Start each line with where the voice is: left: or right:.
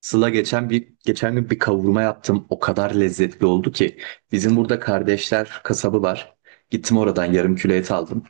right: Sıla geçen gün bir kavurma yaptım. O kadar lezzetli oldu ki. Bizim burada kardeşler kasabı var. Gittim oradan yarım kilo et aldım.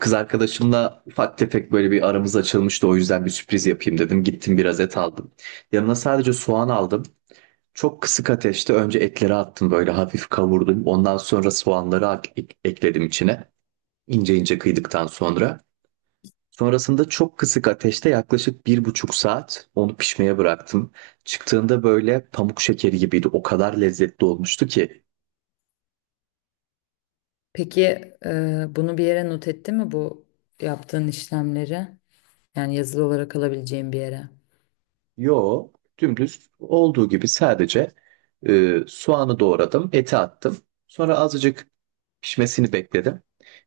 right: Kız arkadaşımla ufak tefek böyle bir aramız açılmıştı. O yüzden bir sürpriz yapayım dedim. Gittim biraz et aldım. Yanına sadece soğan aldım. Çok kısık ateşte önce etleri attım, böyle hafif kavurdum. Ondan sonra soğanları ekledim içine. İnce ince kıydıktan sonra. Sonrasında çok kısık ateşte yaklaşık 1,5 saat onu pişmeye bıraktım. Çıktığında böyle pamuk şekeri gibiydi. O kadar lezzetli olmuştu ki.
left: Peki, bunu bir yere not etti mi bu yaptığın işlemleri? Yani yazılı olarak alabileceğim bir yere.
right: Yo, dümdüz olduğu gibi sadece soğanı doğradım, eti attım. Sonra azıcık pişmesini bekledim.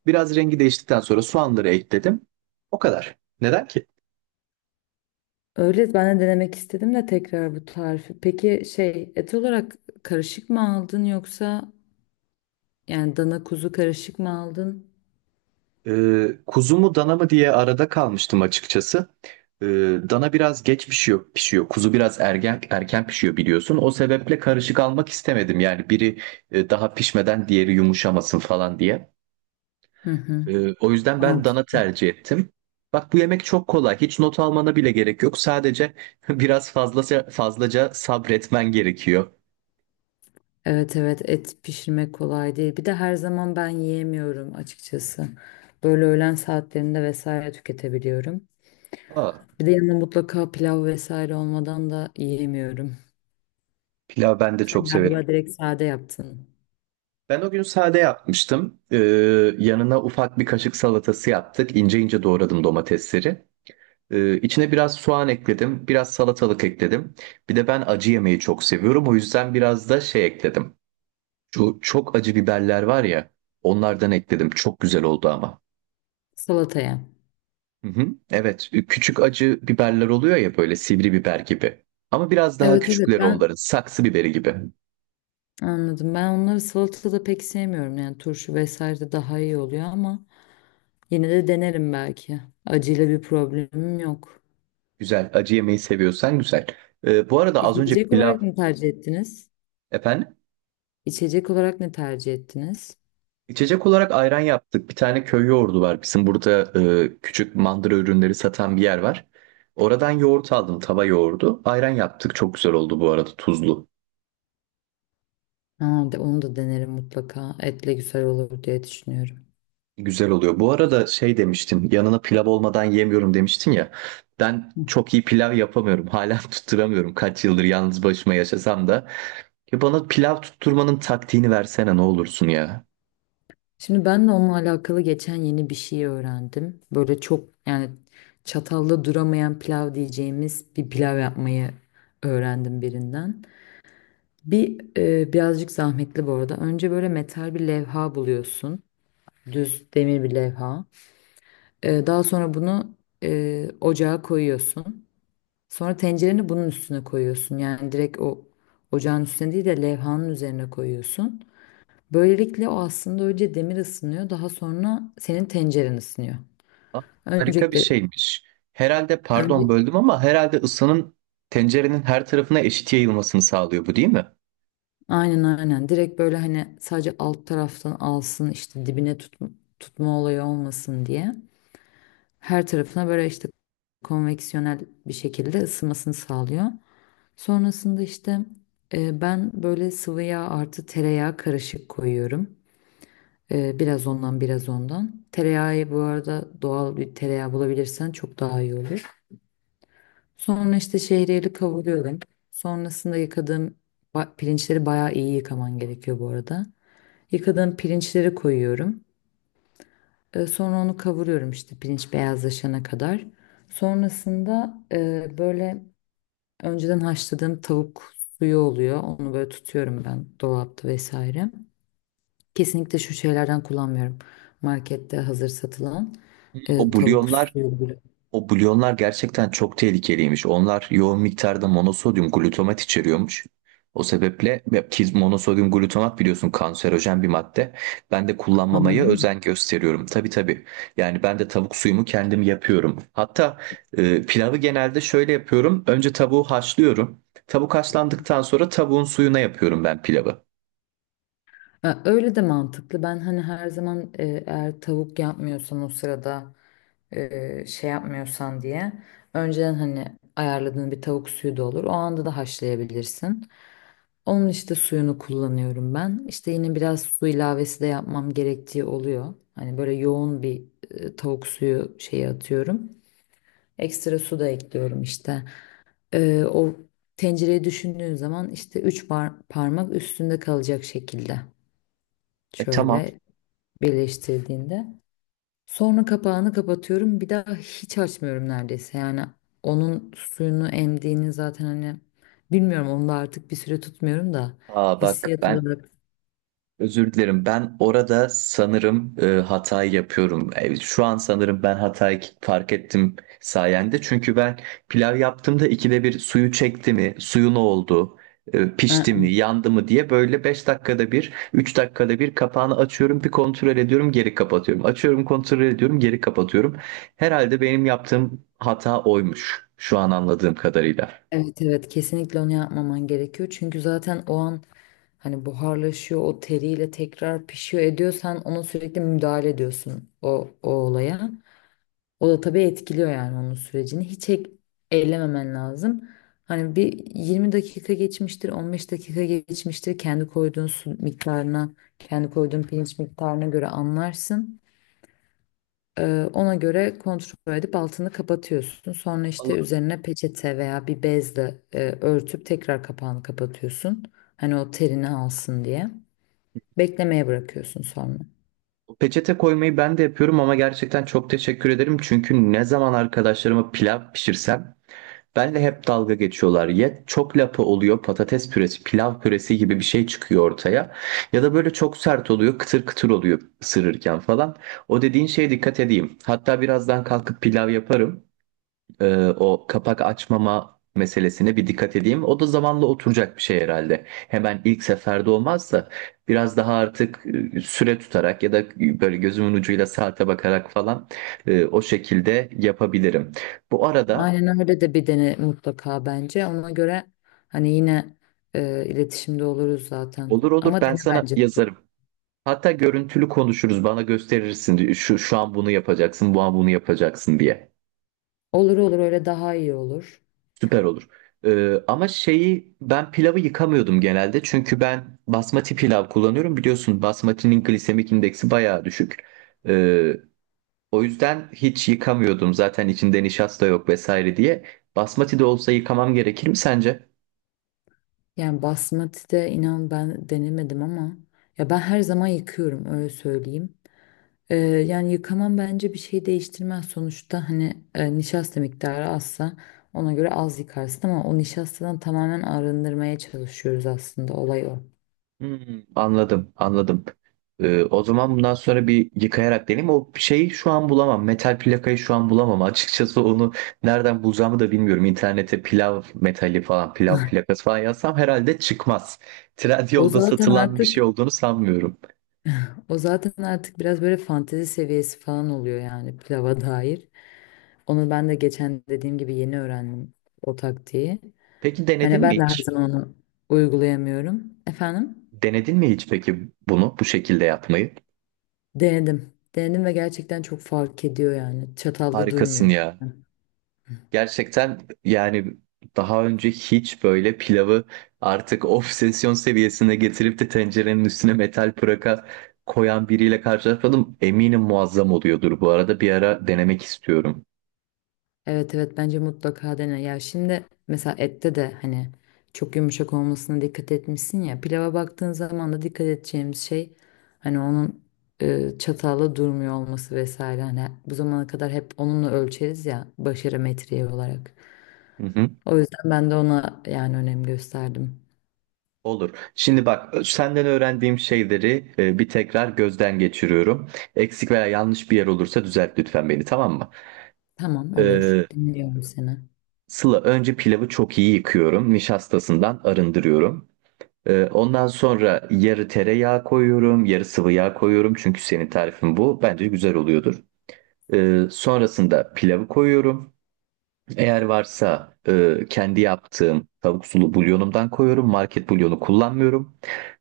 right: Biraz rengi değiştikten sonra soğanları ekledim. O kadar. Neden ki?
left: Öyle ben de denemek istedim de tekrar bu tarifi. Peki şey, et olarak karışık mı aldın, yoksa yani dana kuzu karışık mı aldın?
right: Kuzu mu dana mı diye arada kalmıştım açıkçası. Ee, Dana biraz geç pişiyor. Kuzu biraz erken erken pişiyor, biliyorsun. O sebeple karışık almak istemedim. Yani biri daha pişmeden diğeri yumuşamasın falan diye.
left: Hı hı.
right: O yüzden ben
left: Mantı.
right: dana tercih ettim. Bak, bu yemek çok kolay. Hiç not almana bile gerek yok. Sadece biraz fazlaca fazlaca sabretmen gerekiyor.
left: Evet evet, et pişirmek kolay değil. Bir de her zaman ben yiyemiyorum açıkçası. Böyle öğlen saatlerinde vesaire tüketebiliyorum.
right: Aa,
left: Bir de yanına mutlaka pilav vesaire olmadan da yiyemiyorum.
right: pilav ben de
left: Sen
right: çok severim.
left: galiba direkt sade yaptın.
right: Ben o gün sade yapmıştım. Yanına ufak bir kaşık salatası yaptık. İnce ince doğradım domatesleri. İçine biraz soğan ekledim, biraz salatalık ekledim. Bir de ben acı yemeyi çok seviyorum. O yüzden biraz da şey ekledim. Şu çok acı biberler var ya, onlardan ekledim. Çok güzel oldu ama.
left: Salataya.
right: Hı hı. Evet, küçük acı biberler oluyor ya, böyle sivri biber gibi. Ama biraz daha
left: Evet evet,
right: küçükleri
left: ben
right: onların, saksı biberi gibi.
left: anladım. Ben onları salatada pek sevmiyorum. Yani turşu vesaire de daha iyi oluyor ama yine de denerim belki. Acıyla bir problemim yok.
right: Güzel, acı yemeyi seviyorsan güzel. Bu arada az önce
left: İçecek
right: pilav,
left: olarak ne tercih ettiniz?
right: efendim?
left: İçecek olarak ne tercih ettiniz?
right: İçecek olarak ayran yaptık. Bir tane köy yoğurdu var. Bizim burada küçük mandıra ürünleri satan bir yer var. Oradan yoğurt aldım, tava yoğurdu. Ayran yaptık. Çok güzel oldu bu arada, tuzlu.
left: Ha, de, onu da denerim mutlaka. Etle güzel olur diye düşünüyorum.
right: Güzel oluyor. Bu arada şey demiştin, yanına pilav olmadan yemiyorum demiştin ya. Ben çok iyi pilav yapamıyorum. Hala tutturamıyorum. Kaç yıldır yalnız başıma yaşasam da. Ya bana pilav tutturmanın taktiğini versene, ne olursun ya.
left: Şimdi ben de onunla alakalı geçen yeni bir şey öğrendim. Böyle çok yani çatalla duramayan pilav diyeceğimiz bir pilav yapmayı öğrendim birinden. Bir, birazcık zahmetli bu arada. Önce böyle metal bir levha buluyorsun. Düz demir bir levha. Daha sonra bunu ocağa koyuyorsun. Sonra tencereni bunun üstüne koyuyorsun. Yani direkt o ocağın üstüne değil de levhanın üzerine koyuyorsun. Böylelikle o aslında önce demir ısınıyor, daha sonra senin tenceren ısınıyor.
right: Aa, harika bir
left: Öncelikle
right: şeymiş. Herhalde,
left: önce
right: pardon böldüm ama, herhalde ısının tencerenin her tarafına eşit yayılmasını sağlıyor, bu değil mi?
left: aynen aynen, direkt böyle hani sadece alt taraftan alsın, işte dibine tut, tutma olayı olmasın diye her tarafına böyle işte konveksiyonel bir şekilde ısınmasını sağlıyor. Sonrasında işte ben böyle sıvı yağ artı tereyağı karışık koyuyorum. Biraz ondan biraz ondan. Tereyağı bu arada, doğal bir tereyağı bulabilirsen çok daha iyi olur. Sonra işte şehriyeli kavuruyorum. Sonrasında yıkadığım pirinçleri bayağı iyi yıkaman gerekiyor bu arada. Yıkadığım pirinçleri koyuyorum. Sonra onu kavuruyorum işte pirinç beyazlaşana kadar. Sonrasında böyle önceden haşladığım tavuk suyu oluyor. Onu böyle tutuyorum ben dolapta vesaire. Kesinlikle şu şeylerden kullanmıyorum. Markette hazır satılan
right: O
left: tavuk
right: bulyonlar
left: suyu.
right: O bulyonlar gerçekten çok tehlikeliymiş. Onlar yoğun miktarda monosodyum glutamat içeriyormuş. O sebeple, ya ki monosodyum glutamat biliyorsun, kanserojen bir madde. Ben de kullanmamaya
left: Anladın mı?
right: özen gösteriyorum. Tabii, tabii. Yani ben de tavuk suyumu kendim yapıyorum. Hatta pilavı genelde şöyle yapıyorum. Önce tavuğu haşlıyorum. Tavuk haşlandıktan sonra tavuğun suyuna yapıyorum ben pilavı.
left: Ha, öyle de mantıklı. Ben hani her zaman, eğer tavuk yapmıyorsan o sırada, şey yapmıyorsan diye önceden hani ayarladığın bir tavuk suyu da olur. O anda da haşlayabilirsin. Onun işte suyunu kullanıyorum ben. İşte yine biraz su ilavesi de yapmam gerektiği oluyor. Hani böyle yoğun bir tavuk suyu şeyi atıyorum. Ekstra su da ekliyorum işte. O tencereye düşündüğün zaman işte 3 parmak üstünde kalacak şekilde.
right: E, tamam.
left: Şöyle birleştirdiğinde. Sonra kapağını kapatıyorum. Bir daha hiç açmıyorum neredeyse. Yani onun suyunu emdiğini zaten hani bilmiyorum, onu da artık bir süre tutmuyorum da
right: Aa, bak
left: hissiyat
right: ben
left: olarak.
right: özür dilerim. Ben orada sanırım hatayı yapıyorum. Şu an sanırım ben hatayı fark ettim sayende. Çünkü ben pilav yaptığımda ikide bir suyu çekti mi, suyu ne oldu, pişti
left: Aa,
right: mi, yandı mı diye böyle 5 dakikada bir, 3 dakikada bir kapağını açıyorum, bir kontrol ediyorum, geri kapatıyorum. Açıyorum, kontrol ediyorum, geri kapatıyorum. Herhalde benim yaptığım hata oymuş, şu an anladığım kadarıyla.
left: evet evet, kesinlikle onu yapmaman gerekiyor. Çünkü zaten o an hani buharlaşıyor, o teriyle tekrar pişiyor, ediyorsan ona sürekli müdahale ediyorsun o olaya. O da tabii etkiliyor yani onun sürecini. Hiç ellememen lazım. Hani bir 20 dakika geçmiştir, 15 dakika geçmiştir. Kendi koyduğun su miktarına, kendi koyduğun pirinç miktarına göre anlarsın. Ona göre kontrol edip altını kapatıyorsun. Sonra işte üzerine peçete veya bir bezle örtüp tekrar kapağını kapatıyorsun. Hani o terini alsın diye. Beklemeye bırakıyorsun sonra.
right: Peçete koymayı ben de yapıyorum ama gerçekten çok teşekkür ederim. Çünkü ne zaman arkadaşlarıma pilav pişirsem benle hep dalga geçiyorlar. Ya çok lapa oluyor, patates püresi, pilav püresi gibi bir şey çıkıyor ortaya. Ya da böyle çok sert oluyor, kıtır kıtır oluyor ısırırken falan. O dediğin şeye dikkat edeyim. Hatta birazdan kalkıp pilav yaparım, o kapak açmama meselesine bir dikkat edeyim. O da zamanla oturacak bir şey herhalde. Hemen ilk seferde olmazsa biraz daha artık süre tutarak ya da böyle gözümün ucuyla saate bakarak falan, o şekilde yapabilirim. Bu arada
left: Aynen öyle, de bir dene mutlaka bence. Ona göre hani yine iletişimde oluruz zaten.
right: olur, olur,
left: Ama
right: ben
left: dene
right: sana
left: bence.
right: yazarım. Hatta görüntülü konuşuruz, bana gösterirsin şu, şu an bunu yapacaksın, bu an bunu yapacaksın diye.
left: Olur olur, öyle daha iyi olur.
right: Süper olur. Ama şeyi, ben pilavı yıkamıyordum genelde. Çünkü ben basmati pilav kullanıyorum. Biliyorsun, basmatinin glisemik indeksi bayağı düşük. Ee, O yüzden hiç yıkamıyordum. Zaten içinde nişasta yok vesaire diye. Basmati de olsa yıkamam gerekir mi sence?
left: Yani basmati de inan ben denemedim ama ya, ben her zaman yıkıyorum, öyle söyleyeyim. Yani yıkamam bence bir şey değiştirmez. Sonuçta hani nişasta miktarı azsa ona göre az yıkarsın ama o nişastadan tamamen arındırmaya çalışıyoruz, aslında olay o.
right: Hmm, anladım, anladım. O zaman bundan sonra bir yıkayarak deneyeyim. O şeyi şu an bulamam. Metal plakayı şu an bulamam. Açıkçası onu nereden bulacağımı da bilmiyorum. İnternete pilav metali falan, pilav plakası falan yazsam herhalde çıkmaz.
left: O
right: Trendyol'da
left: zaten
right: satılan bir
left: artık
right: şey olduğunu sanmıyorum.
left: O zaten artık biraz böyle fantezi seviyesi falan oluyor yani pilava dair. Onu ben de geçen dediğim gibi yeni öğrendim o taktiği.
right: Peki
left: Hani
right: denedin mi
left: ben de her
right: hiç?
left: zaman onu uygulayamıyorum. Efendim?
right: Denedin mi hiç peki, bunu bu şekilde yapmayı?
left: Denedim. Denedim ve gerçekten çok fark ediyor yani. Çatallı
right: Harikasın
left: durmuyor.
right: ya. Gerçekten yani, daha önce hiç böyle pilavı artık obsesyon seviyesine getirip de tencerenin üstüne metal pıraka koyan biriyle karşılaşmadım. Eminim muazzam oluyordur bu arada. Bir ara denemek istiyorum.
left: Evet evet, bence mutlaka dene. Ya şimdi mesela ette de hani çok yumuşak olmasına dikkat etmişsin ya. Pilava baktığın zaman da dikkat edeceğimiz şey hani onun çatalla durmuyor olması vesaire. Hani bu zamana kadar hep onunla ölçeriz ya, başarı metriği olarak.
right: Hı hı.
left: O yüzden ben de ona yani önem gösterdim.
right: Olur. Şimdi bak, senden öğrendiğim şeyleri bir tekrar gözden geçiriyorum. Eksik veya yanlış bir yer olursa düzelt lütfen beni, tamam mı?
left: Tamam, olur.
right: Ee,
left: Dinliyorum seni.
right: Sıla, önce pilavı çok iyi yıkıyorum. Nişastasından arındırıyorum. Ondan sonra yarı tereyağı koyuyorum, yarı sıvı yağ koyuyorum. Çünkü senin tarifin bu. Bence güzel oluyordur. Sonrasında pilavı koyuyorum. Eğer varsa kendi yaptığım tavuk sulu bulyonumdan koyuyorum. Market bulyonu kullanmıyorum.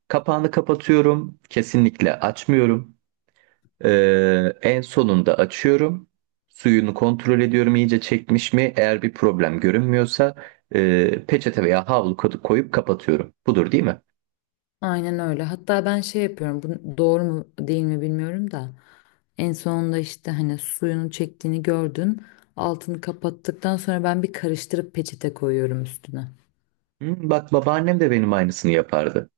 right: Kapağını kapatıyorum. Kesinlikle açmıyorum. En sonunda açıyorum. Suyunu kontrol ediyorum, iyice çekmiş mi? Eğer bir problem görünmüyorsa peçete veya havlu koyup kapatıyorum. Budur değil mi?
left: Aynen öyle. Hatta ben şey yapıyorum. Bu doğru mu değil mi bilmiyorum da. En sonunda işte hani suyunu çektiğini gördün. Altını kapattıktan sonra ben bir karıştırıp peçete koyuyorum üstüne.
right: Hmm, bak babaannem de benim aynısını yapardı.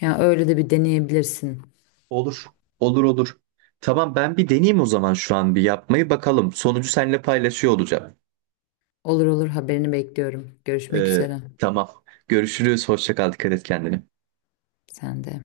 left: Yani öyle de bir deneyebilirsin.
right: Olur. Olur, olur. Tamam, ben bir deneyeyim o zaman, şu an bir yapmayı bakalım. Sonucu seninle paylaşıyor olacağım.
left: Olur olur, haberini bekliyorum. Görüşmek
right: Ee,
left: üzere.
right: tamam. Görüşürüz. Hoşça kal. Dikkat et kendine.
left: Sen de.